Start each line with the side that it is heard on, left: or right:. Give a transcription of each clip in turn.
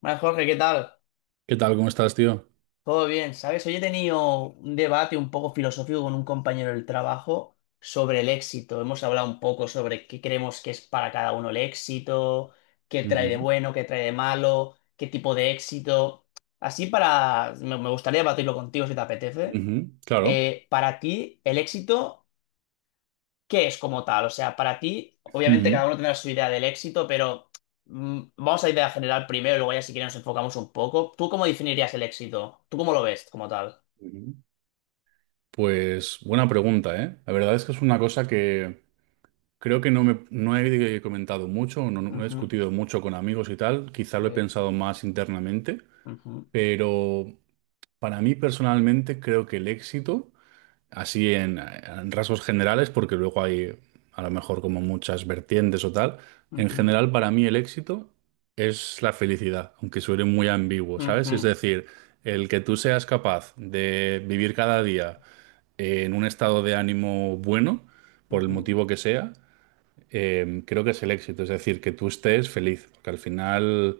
left: Bueno, Jorge, ¿qué tal?
right: ¿Qué tal? ¿Cómo estás, tío?
left: Todo bien, ¿sabes? Hoy he tenido un debate un poco filosófico con un compañero del trabajo sobre el éxito. Hemos hablado un poco sobre qué creemos que es para cada uno el éxito, qué trae de
right: Ujú,
left: bueno, qué trae de malo, qué tipo de éxito. Así para... Me gustaría debatirlo contigo si te apetece.
right: ujú, claro.
left: Para ti, el éxito... ¿Qué es como tal? O sea, para ti, obviamente
right: Ujú,
left: cada uno tendrá su idea del éxito, pero vamos a idea general primero y luego ya si quieres nos enfocamos un poco. ¿Tú cómo definirías el éxito? ¿Tú cómo lo ves como tal?
right: ujú. Pues buena pregunta, ¿eh? La verdad es que es una cosa que creo que no he comentado mucho, no he
left: Ujú,
right: discutido mucho con amigos y tal, quizá lo he
left: sí,
right: pensado más internamente,
left: ujú,
right: pero para mí personalmente creo que el éxito así en rasgos generales, porque luego hay a lo mejor como muchas vertientes o tal. En
left: ujú,
right: general, para mí el éxito es la felicidad, aunque suene muy ambiguo, ¿sabes? Es
left: ujú,
right: decir, el que tú seas capaz de vivir cada día en un estado de ánimo bueno, por el
left: ujú,
right: motivo que sea, creo que es el éxito, es decir, que tú estés feliz, porque al final...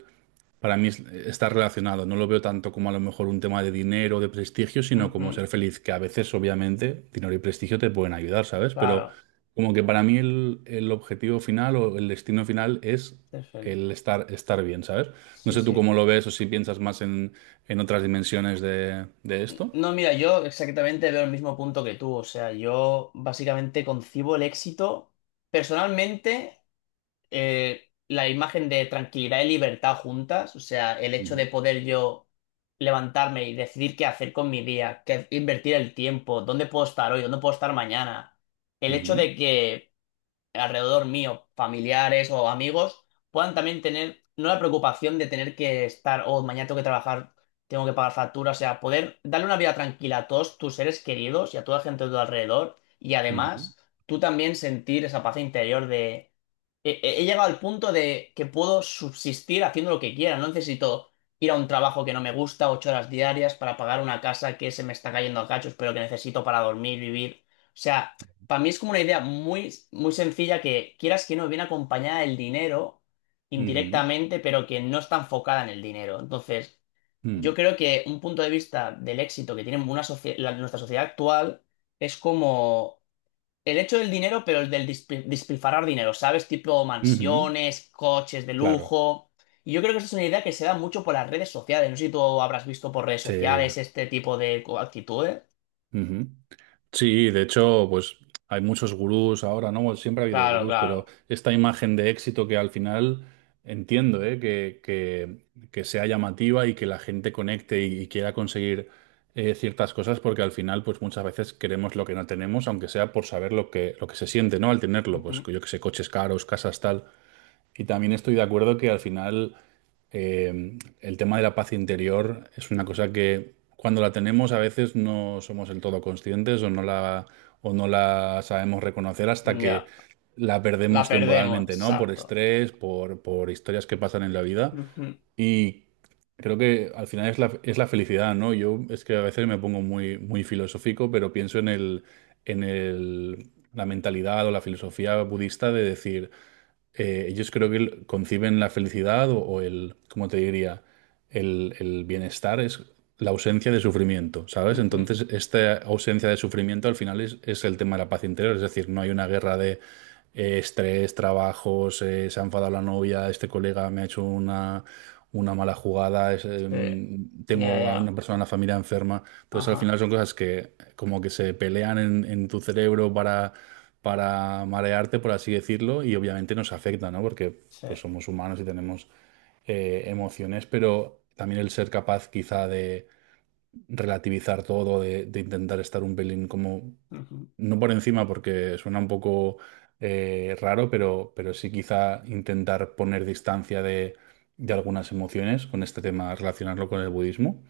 right: Para mí está relacionado, no lo veo tanto como a lo mejor un tema de dinero, de prestigio, sino
left: ujú.
right: como ser feliz, que a veces obviamente dinero y prestigio te pueden ayudar, ¿sabes? Pero
left: Claro,
right: como que para mí el objetivo final o el destino final es
left: ser feliz.
right: el estar, estar bien, ¿sabes? No
left: Sí,
right: sé tú
left: sí.
right: cómo lo ves o si piensas más en otras dimensiones de esto.
left: No, mira, yo exactamente veo el mismo punto que tú. O sea, yo básicamente concibo el éxito personalmente. La imagen de tranquilidad y libertad juntas, o sea, el hecho de
right: Ujú.
left: poder yo levantarme y decidir qué hacer con mi día, qué invertir el tiempo, dónde puedo estar hoy, dónde puedo estar mañana, el hecho
right: Ujú,
left: de que alrededor mío, familiares o amigos, puedan también tener, no la preocupación de tener que estar, oh, mañana tengo que trabajar, tengo que pagar facturas, o sea, poder darle una vida tranquila a todos tus seres queridos y a toda la gente de tu alrededor, y
right: ujú,
left: además tú también sentir esa paz interior de, he llegado al punto de que puedo subsistir haciendo lo que quiera, no necesito... Ir a un trabajo que no me gusta, 8 horas diarias para pagar una casa que se me está cayendo a cachos, pero que necesito para dormir, vivir. O sea, para mí es como una idea muy, muy sencilla que quieras que no viene acompañada del dinero
right: ujú,
left: indirectamente, pero que no está enfocada en el dinero. Entonces,
right: mm,
left: yo creo que un punto de vista del éxito que tiene una nuestra sociedad actual es como el hecho del dinero, pero el del despilfarrar dinero, ¿sabes? Tipo
right: ujú,
left: mansiones, coches de
right: claro.
left: lujo. Y yo creo que esa es una idea que se da mucho por las redes sociales. No sé si tú habrás visto por redes
right: Sí.
left: sociales este tipo de actitudes.
right: Ujú. Sí, de hecho, pues hay muchos gurús ahora, ¿no? Bueno, siempre ha habido
left: Claro,
right: gurús, pero
left: claro.
right: esta imagen de éxito que al final entiendo, ¿eh? Que sea llamativa y que la gente conecte y quiera conseguir ciertas cosas, porque al final, pues muchas veces queremos lo que no tenemos, aunque sea por saber lo que se siente, ¿no? Al tenerlo, pues
left: Ujú.
right: yo que sé, coches caros, casas, tal. Y también estoy de acuerdo que al final el tema de la paz interior es una cosa que cuando la tenemos a veces no somos del todo conscientes o o no la sabemos reconocer hasta que
left: Ya.
right: la
left: La
right: perdemos
left: perdemos,
right: temporalmente, ¿no? Por
left: exacto.
right: estrés, por historias que pasan en la vida.
left: Ujú,
right: Y creo que al final es la felicidad, ¿no? Yo es que a veces me pongo muy, muy filosófico, pero pienso en en el, la mentalidad o la filosofía budista de decir ellos creo que conciben la felicidad o el, ¿cómo te diría? El bienestar es la ausencia de sufrimiento, ¿sabes?
left: ujú.
right: Entonces, esta ausencia de sufrimiento al final es el tema de la paz interior, es decir, no hay una guerra de estrés, trabajos, se ha enfadado la novia, este colega me ha hecho una mala jugada,
left: Sí, ya,
right: tengo a una
left: ya.
right: persona en la familia enferma. Entonces, al
left: Ajá,
right: final son cosas que como que se pelean en tu cerebro para marearte, por así decirlo, y obviamente nos afecta, ¿no? Porque
left: sí.
right: pues somos humanos y tenemos emociones, pero también el ser capaz quizá de relativizar todo, de intentar estar un pelín como,
left: Ujú,
right: no por encima porque suena un poco raro, pero sí quizá intentar poner distancia de algunas emociones con este tema, relacionarlo con el budismo.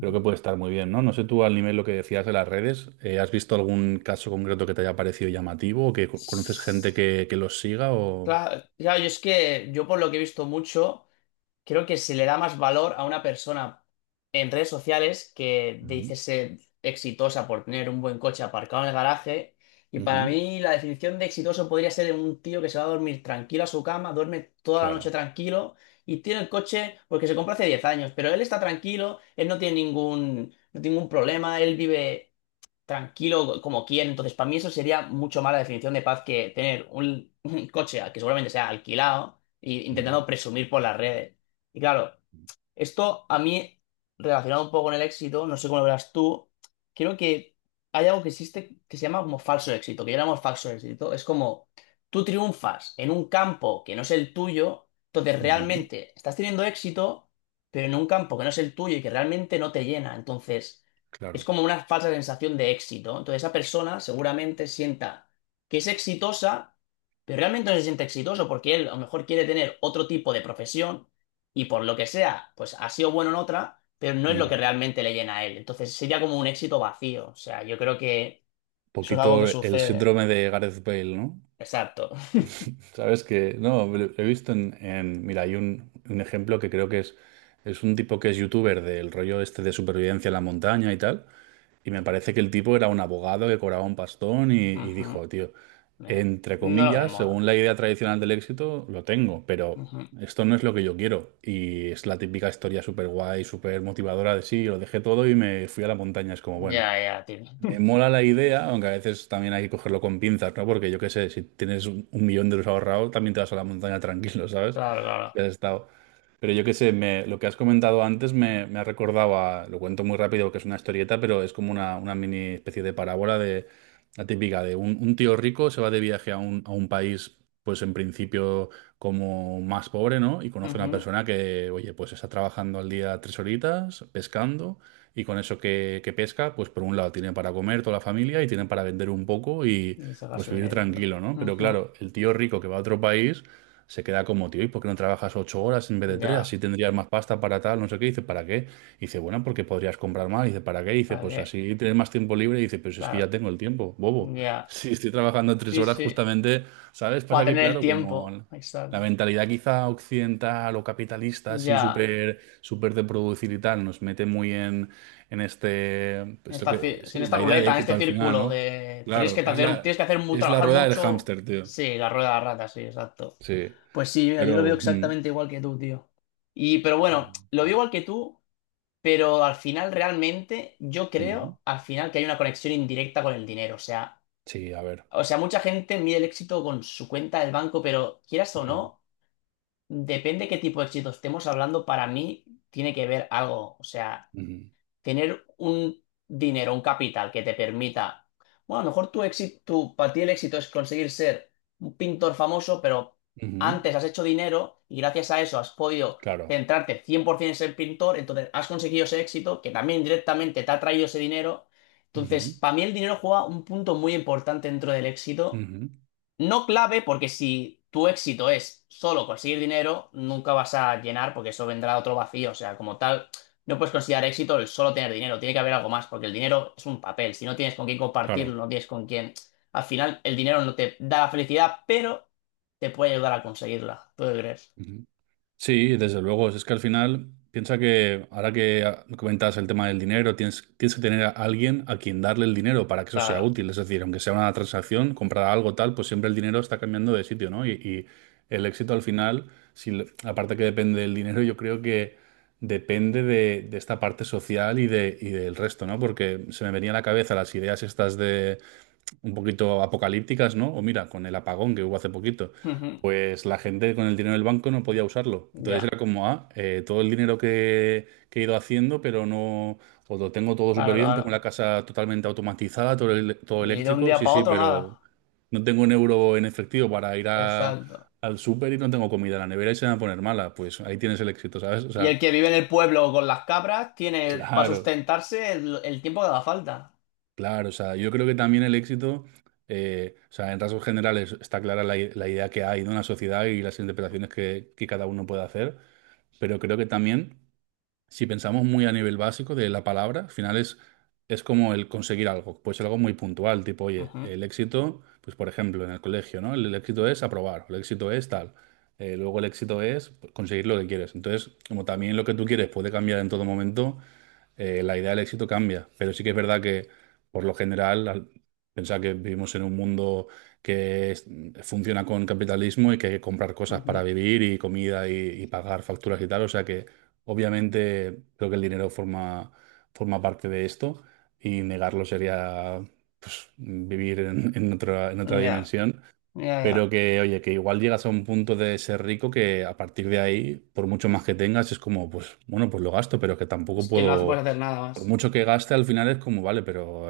right: Creo que puede estar muy bien, ¿no? No sé tú al nivel lo que decías de las redes, ¿has visto algún caso concreto que te haya parecido llamativo o que conoces gente que los siga o...
left: Claro, claro, yo es que yo por lo que he visto mucho. Creo que se le da más valor a una persona en redes sociales que
right: Ujú,
left: dice ser exitosa por tener un buen coche aparcado en el garaje. Y
right: ujú,
left: para mí la definición de exitoso podría ser un tío que se va a dormir tranquilo a su cama, duerme toda la noche
right: claro,
left: tranquilo y tiene el coche porque se compró hace 10 años, pero él está tranquilo, él no tiene ningún, no tiene ningún problema, él vive tranquilo como quiere. Entonces, para mí eso sería mucho más la definición de paz que tener un, un coche que seguramente sea alquilado e
right: ujú,
left: intentando presumir por las redes. Y claro, esto a mí, relacionado un poco con el éxito, no sé cómo lo verás tú, creo que hay algo que existe que se llama como falso éxito, que llamamos falso éxito. Es como tú triunfas en un campo que no es el tuyo, entonces
right: ujú,
left: realmente estás teniendo éxito, pero en un campo que no es el tuyo y que realmente no te llena. Entonces es
right: claro.
left: como una falsa sensación de éxito. Entonces esa persona seguramente sienta que es exitosa, pero realmente no se siente exitoso porque él a lo mejor quiere tener otro tipo de profesión y por lo que sea, pues ha sido bueno en otra, pero no es lo
right: un
left: que realmente le llena a él. Entonces sería como un éxito vacío. O sea, yo creo que eso es algo que
right: Poquito el
left: sucede.
right: síndrome de Gareth Bale, ¿no?
left: Exacto.
right: Sabes que, no, lo he visto mira, hay un ejemplo que creo que es un tipo que es youtuber del rollo este de supervivencia en la montaña y tal. Y me parece que el tipo era un abogado que cobraba un pastón y
left: Ujú.
right: dijo, tío,
left: Me-
right: entre
left: No lo me
right: comillas, según
left: mola.
right: la idea tradicional del éxito, lo tengo, pero
left: Ujú.
right: esto no es lo que yo quiero. Y es la típica historia súper guay, súper motivadora de sí, lo dejé todo y me fui a la montaña. Es como, bueno.
left: Ya, ya, tío.
right: Me mola la idea, aunque a veces también hay que cogerlo con pinzas, ¿no? Porque yo qué sé, si tienes 1 millón de euros ahorrados, también te vas a la montaña tranquilo, ¿sabes?
left: Claro, claro.
right: Si has estado. Pero yo qué sé, lo que has comentado antes me ha recordado a, lo cuento muy rápido, que es una historieta, pero es como una mini especie de parábola de la típica de un tío rico se va de viaje a a un país, pues en principio como más pobre, ¿no? Y conoce a una
left: Ujú.
right: persona que, oye, pues está trabajando al día 3 horitas, pescando, y con eso que pesca, pues por un lado tiene para comer toda la familia y tiene para vender un poco y
left: Y sacar
right: pues
left: su
right: vivir
left: dinerito.
right: tranquilo, ¿no? Pero
left: Ujú.
right: claro, el tío rico que va a otro país se queda como, tío, ¿y por qué no trabajas 8 horas en vez de 3? Así
left: Ya,
right: tendrías más pasta para tal, no sé qué. Dice, ¿para qué? Dice, bueno, porque podrías comprar más. Dice, ¿para qué? Dice,
left: ¿para
right: pues
left: qué?
right: así tienes más tiempo libre. Dice, pues es que ya
left: Claro,
right: tengo el tiempo, bobo.
left: ya.
right: Si estoy trabajando tres
left: Sí,
right: horas
left: sí.
right: justamente, ¿sabes?
left: Para
right: Pasa que,
left: tener el
right: claro,
left: tiempo.
right: como...
left: Exacto.
right: La mentalidad quizá occidental o capitalista, así
left: Ya.
right: súper súper de producir y tal, nos mete muy en este,
left: En
right: pues lo
left: esta,
right: que,
left: en
right: sí,
left: esta
right: la idea de
left: ruleta, en
right: éxito
left: este
right: al final,
left: círculo
right: ¿no?
left: de tienes que
right: Claro, es
left: hacer,
right: es la
left: trabajar
right: rueda del
left: mucho.
right: hámster, tío.
left: Sí, la rueda de la rata, sí, exacto.
right: Sí,
left: Pues sí, mira, yo lo veo
right: pero,
left: exactamente igual que tú, tío. Y, pero
right: pero,
left: bueno, lo veo igual que tú, pero al final realmente yo
right: mm,
left: creo al final que hay una conexión indirecta con el dinero.
right: sí, a ver.
left: O sea, mucha gente mide el éxito con su cuenta del banco, pero quieras o
right: Ujú,
left: no, depende qué tipo de éxito estemos hablando, para mí tiene que ver algo. O sea
right: ujú,
left: tener un dinero, un capital que te permita, bueno, a lo mejor tu éxito, tu, para ti el éxito es conseguir ser un pintor famoso, pero
right: ujú,
left: antes has hecho dinero y gracias a eso has podido
right: claro.
left: centrarte 100% en ser pintor, entonces has conseguido ese éxito que también directamente te ha traído ese dinero.
right: Ujú,
left: Entonces, para mí el dinero juega un punto muy importante dentro del éxito
right: ujú,
left: no clave, porque si tu éxito es solo conseguir dinero, nunca vas a llenar, porque eso vendrá otro vacío. O sea, como tal, no puedes considerar éxito el solo tener dinero. Tiene que haber algo más, porque el dinero es un papel. Si no tienes con quién compartirlo,
right: claro.
left: no tienes con quién. Al final, el dinero no te da la felicidad, pero te puede ayudar a conseguirla. ¿Tú qué crees?
right: Sí, desde luego. Es que al final, piensa que ahora que comentas el tema del dinero, tienes, tienes que tener a alguien a quien darle el dinero para que eso sea
left: Claro.
right: útil. Es decir, aunque sea una transacción, comprar algo tal, pues siempre el dinero está cambiando de sitio, ¿no? Y el éxito al final, si, aparte que depende del dinero, yo creo que depende de esta parte social y del resto, ¿no? Porque se me venía a la cabeza las ideas estas un poquito apocalípticas, ¿no? O mira, con el apagón que hubo hace poquito,
left: Ujú.
right: pues la gente con el dinero del banco no podía usarlo. Entonces
left: Ya,
right: era como, ah, todo el dinero que he ido haciendo, pero no, o lo tengo todo súper
left: claro,
right: bien, tengo la
left: claro.
right: casa totalmente automatizada, todo, todo
left: Y de un
right: eléctrico,
left: día
right: sí,
left: para
right: sí,
left: otro,
right: pero
left: nada.
right: no tengo un euro en efectivo para
left: Exacto.
right: al súper y no tengo comida en la nevera y se me va a poner mala. Pues ahí tienes el éxito, ¿sabes? O
left: Y
right: sea,
left: el que vive en el pueblo con las cabras tiene para
right: claro.
left: sustentarse el tiempo que haga falta.
right: Claro, o sea, yo creo que también el éxito, o sea, en rasgos generales está clara la idea que hay de una sociedad y las interpretaciones que cada uno puede hacer, pero creo que también, si pensamos muy a nivel básico de la palabra, al final es como el conseguir algo, pues algo muy puntual, tipo, oye, el éxito, pues por ejemplo, en el colegio, ¿no? El éxito es aprobar, el éxito es tal, luego el éxito es conseguir lo que quieres. Entonces, como también lo que tú quieres puede cambiar en todo momento la idea del éxito cambia, pero sí que es verdad que por lo general, al pensar que vivimos en un mundo que es- funciona con capitalismo y que hay que comprar cosas para
left: Ujú.
right: vivir y comida y pagar facturas y tal, o sea que obviamente creo que el dinero forma, forma parte de esto y negarlo sería pues, vivir en otra
left: Ya,
right: dimensión.
left: ya,
right: Pero
left: ya.
right: que, oye, que igual llegas a un punto de ser rico que a partir de ahí, por mucho más que tengas, es como, pues, bueno, pues lo gasto, pero que tampoco
left: Es que no hace-
right: puedo
left: puedes hacer nada
right: por
left: más.
right: mucho que gaste, al final es como, vale, pero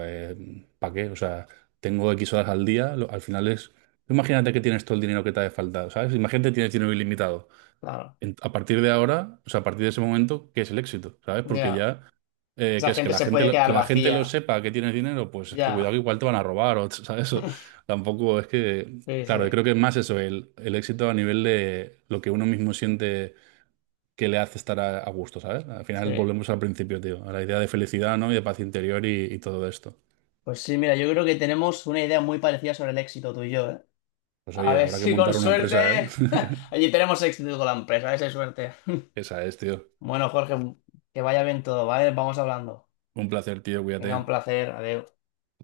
right: ¿para qué? O sea, tengo X horas al día, al final es... Imagínate que tienes todo el dinero que te hace falta, ¿sabes? Imagínate que tienes dinero ilimitado.
left: Claro,
right: A partir de ahora, o sea, a partir de ese momento, ¿qué es el éxito? ¿Sabes? Porque
left: ya.
right: ya,
left: Esa
right: que es que
left: gente se puede
right: que
left: quedar
right: la gente lo
left: vacía.
right: sepa que tienes dinero, pues es que cuidado
left: Ya.
right: que igual te van a robar, o, ¿sabes? O tampoco es que,
left: Sí,
right: claro, yo
left: sí,
right: creo que es más eso, el éxito a nivel de lo que uno mismo siente que le hace estar a gusto, ¿sabes? Al
left: sí.
right: final volvemos al principio, tío, a la idea de felicidad, ¿no? Y de paz interior y todo esto.
left: Pues sí, mira, yo creo que tenemos una idea muy parecida sobre el éxito tú y yo, ¿eh?
right: Pues
left: A
right: oye,
left: ver
right: habrá que
left: si con
right: montar una empresa, ¿eh?
left: suerte allí tenemos éxito con la empresa, a ver si hay suerte.
right: Esa es, tío.
left: Bueno, Jorge, que vaya bien todo, ¿vale? Vamos hablando.
right: Un placer, tío,
left: Venga,
right: cuídate.
left: un placer, adiós.